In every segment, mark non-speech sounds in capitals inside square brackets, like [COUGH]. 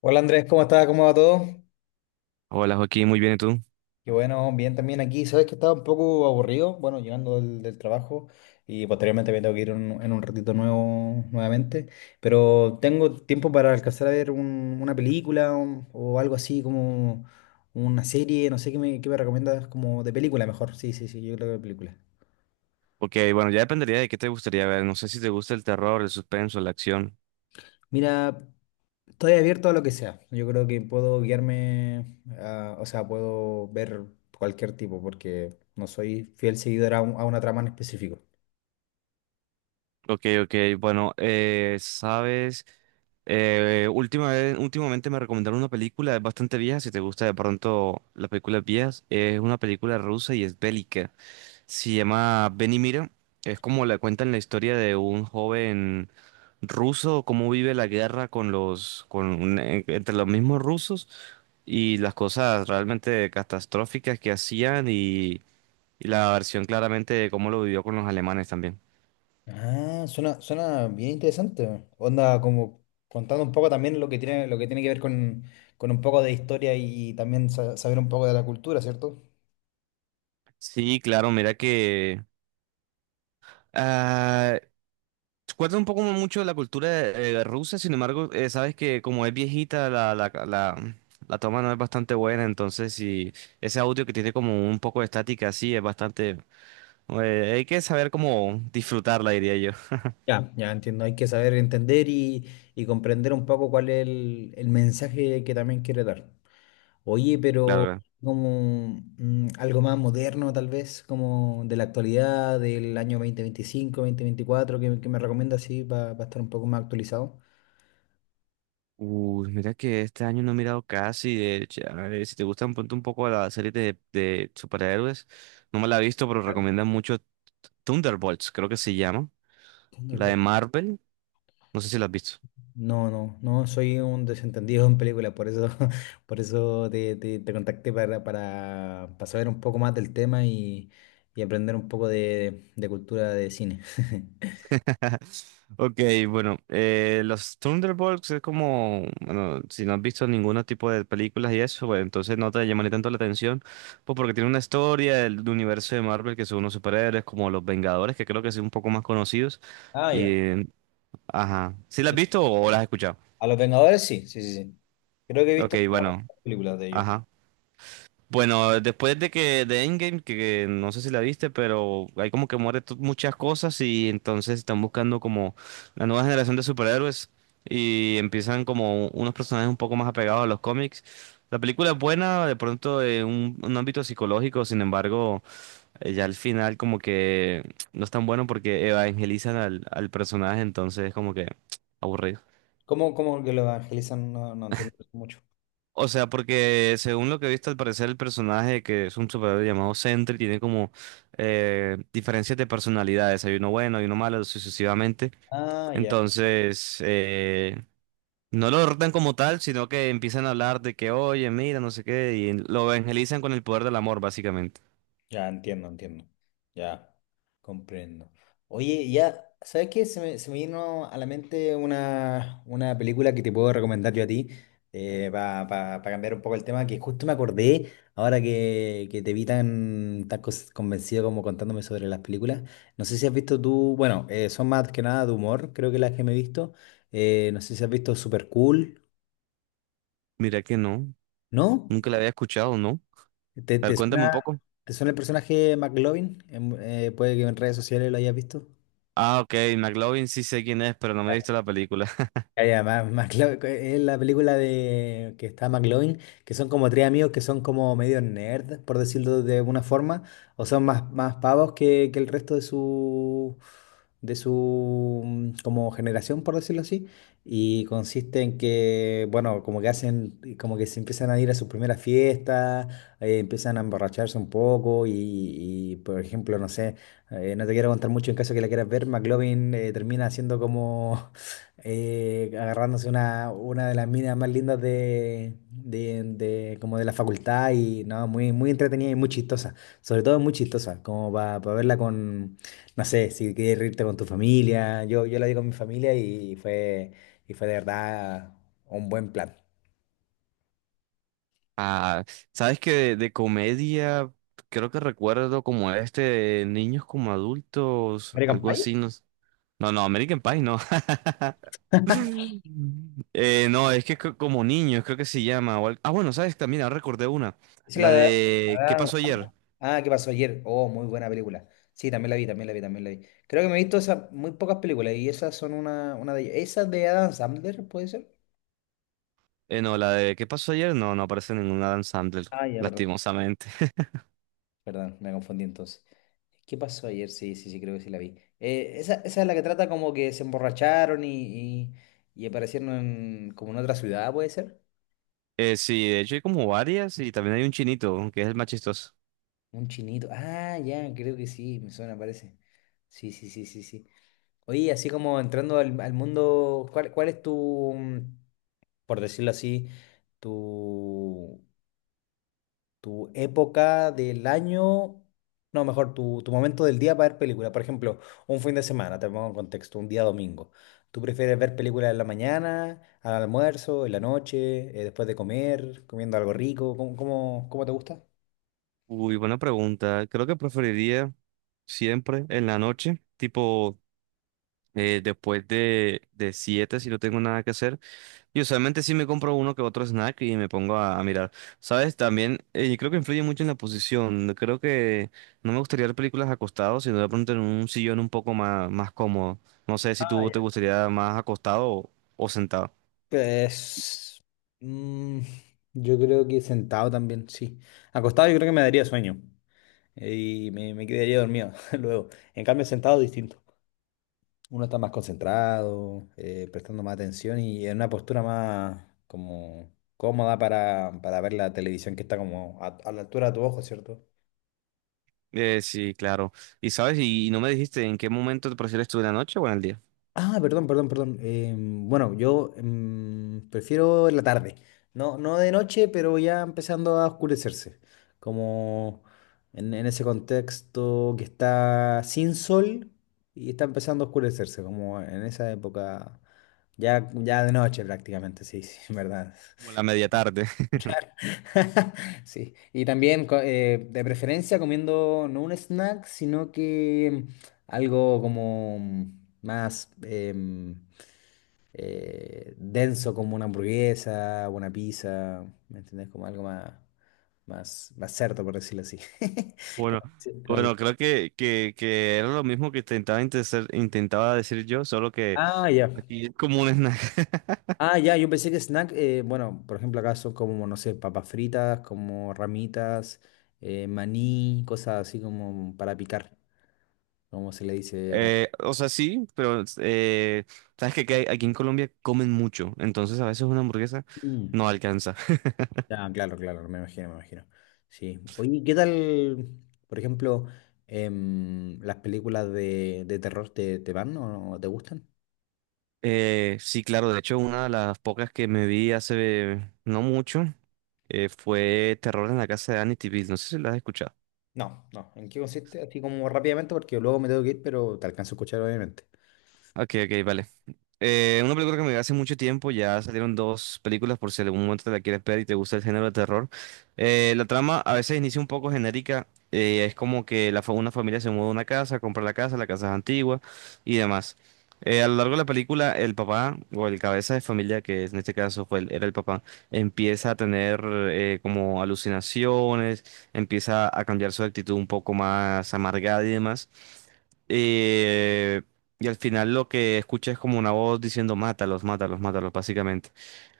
Hola Andrés, ¿cómo estás? ¿Cómo va todo? Hola Joaquín, muy bien, ¿y tú? Y bueno, bien también aquí. Sabes que estaba un poco aburrido, bueno, llegando del trabajo y posteriormente me tengo que ir en un ratito nuevo nuevamente, pero tengo tiempo para alcanzar a ver una película o algo así como una serie, no sé qué me recomiendas como de película mejor. Sí, sí, sí, yo creo que de película. Ok, bueno, ya dependería de qué te gustaría ver. No sé si te gusta el terror, el suspenso, la acción. Mira, estoy abierto a lo que sea. Yo creo que puedo guiarme, o sea, puedo ver cualquier tipo porque no soy fiel seguidor a una trama en específico. Ok, ok, bueno, sabes, últimamente me recomendaron una película, es bastante vieja, si te gusta de pronto las películas viejas, es una película rusa y es bélica. Se llama Ven y mira. Es como le cuentan la historia de un joven ruso, cómo vive la guerra con entre los mismos rusos, y las cosas realmente catastróficas que hacían, y la versión claramente de cómo lo vivió con los alemanes también. Ah, suena, suena bien interesante. Onda, como contando un poco también lo que tiene que ver con un poco de historia y también saber un poco de la cultura, ¿cierto? Sí, claro, mira que... ah, cuenta un poco mucho de la cultura rusa. Sin embargo, sabes que como es viejita, la toma no es bastante buena, entonces si ese audio que tiene como un poco de estática así es bastante. Hay que saber cómo disfrutarla, diría yo. [LAUGHS] Ya, ya entiendo. Hay que saber entender y comprender un poco cuál es el mensaje que también quiere dar. Oye, Claro, pero claro. como algo más moderno, tal vez, como de la actualidad, del año 2025, veinticuatro, que me recomienda así para estar un poco más actualizado. Uy, mira que este año no he mirado casi. De hecho, a ver, si te gustan, ponte un poco a la serie de superhéroes. No me la he visto, pero recomiendan mucho Thunderbolts, creo que se llama. La de Thunderbolt. Marvel. No sé si la has visto. No, no, no, soy un desentendido en películas, por eso, [LAUGHS] por eso te contacté para saber un poco más del tema y aprender un poco de cultura de cine. [LAUGHS] [LAUGHS] Ok, bueno, los Thunderbolts es como, bueno, si no has visto ningún tipo de películas y eso, bueno, entonces no te llamaría tanto la atención, pues porque tiene una historia del universo de Marvel que son unos superhéroes como los Vengadores, que creo que son un poco más conocidos. Ah, ya. Y ajá, ¿sí las has Sí. visto o las has escuchado? A los Vengadores sí, sí, sí, sí. Creo que he Ok, visto bueno. películas de ellos. Ajá. Bueno, después de que de Endgame, que no sé si la viste, pero hay como que muchas cosas y entonces están buscando como la nueva generación de superhéroes y empiezan como unos personajes un poco más apegados a los cómics. La película es buena, de pronto en un ámbito psicológico. Sin embargo, ya al final como que no es tan bueno porque evangelizan al personaje, entonces es como que [TSK] aburrido. ¿Cómo, cómo que lo evangelizan? No, no entiendo mucho. O sea, porque según lo que he visto, al parecer el personaje que es un superhéroe llamado Sentry tiene como diferencias de personalidades. Hay uno bueno, hay uno malo, sucesivamente. Ah, ya. Entonces, no lo derrotan como tal, sino que empiezan a hablar de que, oye, mira, no sé qué, y lo evangelizan con el poder del amor, básicamente. Ya entiendo, entiendo. Ya comprendo. Oye, ya, ¿sabes qué? Se me vino a la mente una película que te puedo recomendar yo a ti para cambiar un poco el tema, que justo me acordé ahora que te vi tan, convencido como contándome sobre las películas. No sé si has visto tú, bueno, son más que nada de humor, creo que las que me he visto. No sé si has visto Super Cool, Mira que no, ¿no? nunca la había escuchado, ¿no? ¿Te, A ver, te cuéntame un suena, poco. te suena el personaje McLovin? Puede que en redes sociales lo hayas visto. Ah, ok, McLovin sí sé quién es, pero no me he Ah, visto la película. ya, es la película de que está McLovin, que son como tres amigos que son como medio nerd, por decirlo de alguna forma, o son más, más pavos que el resto de su como generación, por decirlo así. Y consiste en que, bueno, como que hacen, como que se empiezan a ir a sus primeras fiestas, empiezan a emborracharse un poco, y, por ejemplo, no sé, no te quiero contar mucho en caso que la quieras ver, McLovin termina siendo como agarrándose una de las minas más lindas como de la facultad y no, muy, muy entretenida y muy chistosa, sobre todo muy chistosa, como para verla con, no sé, si quieres reírte con tu familia, yo la vi con mi familia y fue de verdad un buen plan. Ah, sabes que de comedia creo que recuerdo como este de niños como adultos, American algo Pie, así, no, no, American Pie no. [LAUGHS] No, es que como niños creo que se llama. Ah, bueno, sabes también, ahora recordé una. ¿es La la de de ¿qué Adam pasó Sandler? ayer? Ah, ¿qué pasó ayer? Oh, muy buena película. Sí, también la vi, también la vi, también la vi. Creo que me he visto esas muy pocas películas y esas son una de ellas. ¿Esas de Adam Sandler, puede ser? No, la de ¿qué pasó ayer? No, no aparece ninguna Adam Sandler, Ah, ya, perdón, lastimosamente. [LAUGHS] perdón, me confundí entonces. ¿Qué pasó ayer? Sí, sí, sí, creo que sí la vi. Esa, esa es la que trata como que se emborracharon y aparecieron como en otra ciudad, ¿puede ser? Sí, de hecho hay como varias y también hay un chinito, que es el más chistoso. Un chinito. Ah, ya, creo que sí, me suena, parece. Sí, sí, sí, sí, sí. Oye, así como entrando al, al mundo, ¿cuál, cuál es tu, por decirlo así, tu tu época del año, no, mejor, tu momento del día para ver películas? Por ejemplo, un fin de semana, te pongo en contexto, un día domingo. ¿Tú prefieres ver películas en la mañana, al almuerzo, en la noche, después de comer, comiendo algo rico? ¿Cómo, cómo, cómo te gusta? Uy, buena pregunta. Creo que preferiría siempre en la noche, tipo después de 7 si no tengo nada que hacer. Y usualmente sí me compro uno que otro snack y me pongo a mirar. ¿Sabes? También creo que influye mucho en la posición. Creo que no me gustaría ver películas acostado, sino de pronto en un sillón un poco más, más cómodo. No sé si Ah, tú ya. te gustaría más acostado o sentado. Pues, mm, yo creo que sentado también, sí. Acostado yo creo que me daría sueño y me quedaría dormido [LAUGHS] luego. En cambio, sentado distinto. Uno está más concentrado, prestando más atención y en una postura más como cómoda para ver la televisión que está como a la altura de tu ojo, ¿cierto? Sí, claro. ¿Y sabes? No me dijiste en qué momento te prefieres tú, en la noche o en el día. Ah, perdón, perdón, perdón. Bueno, yo prefiero en la tarde. No, no de noche, pero ya empezando a oscurecerse. Como en ese contexto que está sin sol y está empezando a oscurecerse, como en esa época, ya, ya de noche prácticamente, sí, sí, en verdad. Como la media tarde. [LAUGHS] [LAUGHS] Sí, y también de preferencia comiendo no un snack, sino que algo como más denso, como una hamburguesa, una pizza, ¿me entendés? Como algo más, más, más cerdo, por decirlo así. [LAUGHS] Bueno, Como- sí, como- bueno, creo que, que era lo mismo que intentaba decir yo, solo que ah, ya. aquí es como un snack. [LAUGHS] Ah, ya, yo pensé que snack, bueno, por ejemplo, acá son como, no sé, papas fritas, como ramitas, maní, cosas así como para picar, como se le dice. O sea, sí, pero sabes que aquí en Colombia comen mucho, entonces a veces una hamburguesa Mm. no alcanza. [LAUGHS] Ah, claro, claro, me imagino, me imagino. Sí. Oye, ¿qué tal, por ejemplo, las películas de terror te, te van o no te gustan? Sí, claro, de hecho, una de las pocas que me vi hace no mucho fue Terror en la casa de Amityville. No sé si la has escuchado. No, no. ¿En qué consiste? Así como rápidamente, porque luego me tengo que ir, pero te alcanzo a escuchar, obviamente. Ok, ok, vale. Una película que me vi hace mucho tiempo, ya salieron dos películas por si en algún momento te la quieres ver y te gusta el género de terror. La trama a veces inicia un poco genérica. Es como que una familia se muda a una casa, compra la casa es antigua y demás. A lo largo de la película, el papá o el cabeza de familia, que en este caso era el papá, empieza a tener como alucinaciones, empieza a cambiar su actitud un poco más amargada y demás. Eh, y al final lo que escucha es como una voz diciendo mátalos, mátalos, mátalos, básicamente.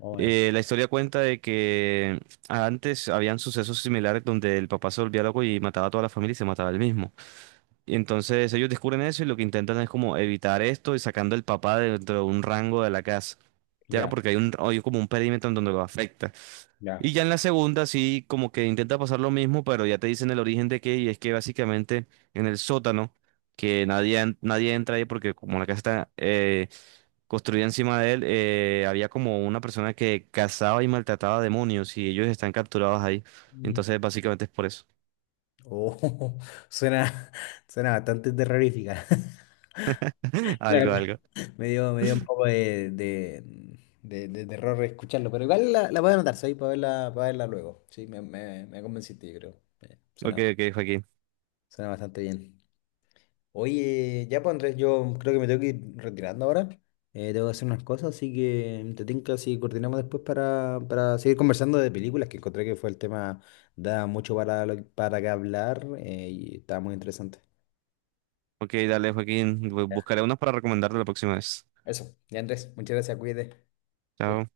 Oye, La historia cuenta de que antes habían sucesos similares donde el papá se volvía loco y mataba a toda la familia y se mataba él mismo. Y entonces ellos descubren eso y lo que intentan es como evitar esto y sacando al papá dentro de un rango de la casa. Ya, ya, porque hay un, hay como un perímetro en donde lo afecta. ya. Y ya en la segunda sí, como que intenta pasar lo mismo, pero ya te dicen el origen de qué, y es que básicamente en el sótano, que nadie entra ahí porque como la casa está construida encima de él, había como una persona que cazaba y maltrataba demonios y ellos están capturados ahí. Mm. Entonces básicamente es por eso. Oh, [LAUGHS] suena, suena bastante terrorífica. [LAUGHS] [LAUGHS] La Algo, algo. me dio, me dio un poco de, de terror escucharlo, pero igual la, la voy a anotar, ¿sabes? Para verla luego. Sí, me convenciste, yo creo. Ok, Suena, ok, Joaquín. suena bastante bien. Oye, ya pues Andrés, yo creo que me tengo que ir retirando ahora. Tengo que hacer unas cosas, así que te tinca si coordinamos después para seguir conversando de películas, que encontré que fue el tema, da mucho para, para que hablar y estaba muy interesante. Ok, dale, Joaquín. Ya, Buscaré unos para recomendarte la próxima vez. eso, ya Andrés, muchas gracias, cuídate. Chao, Chao.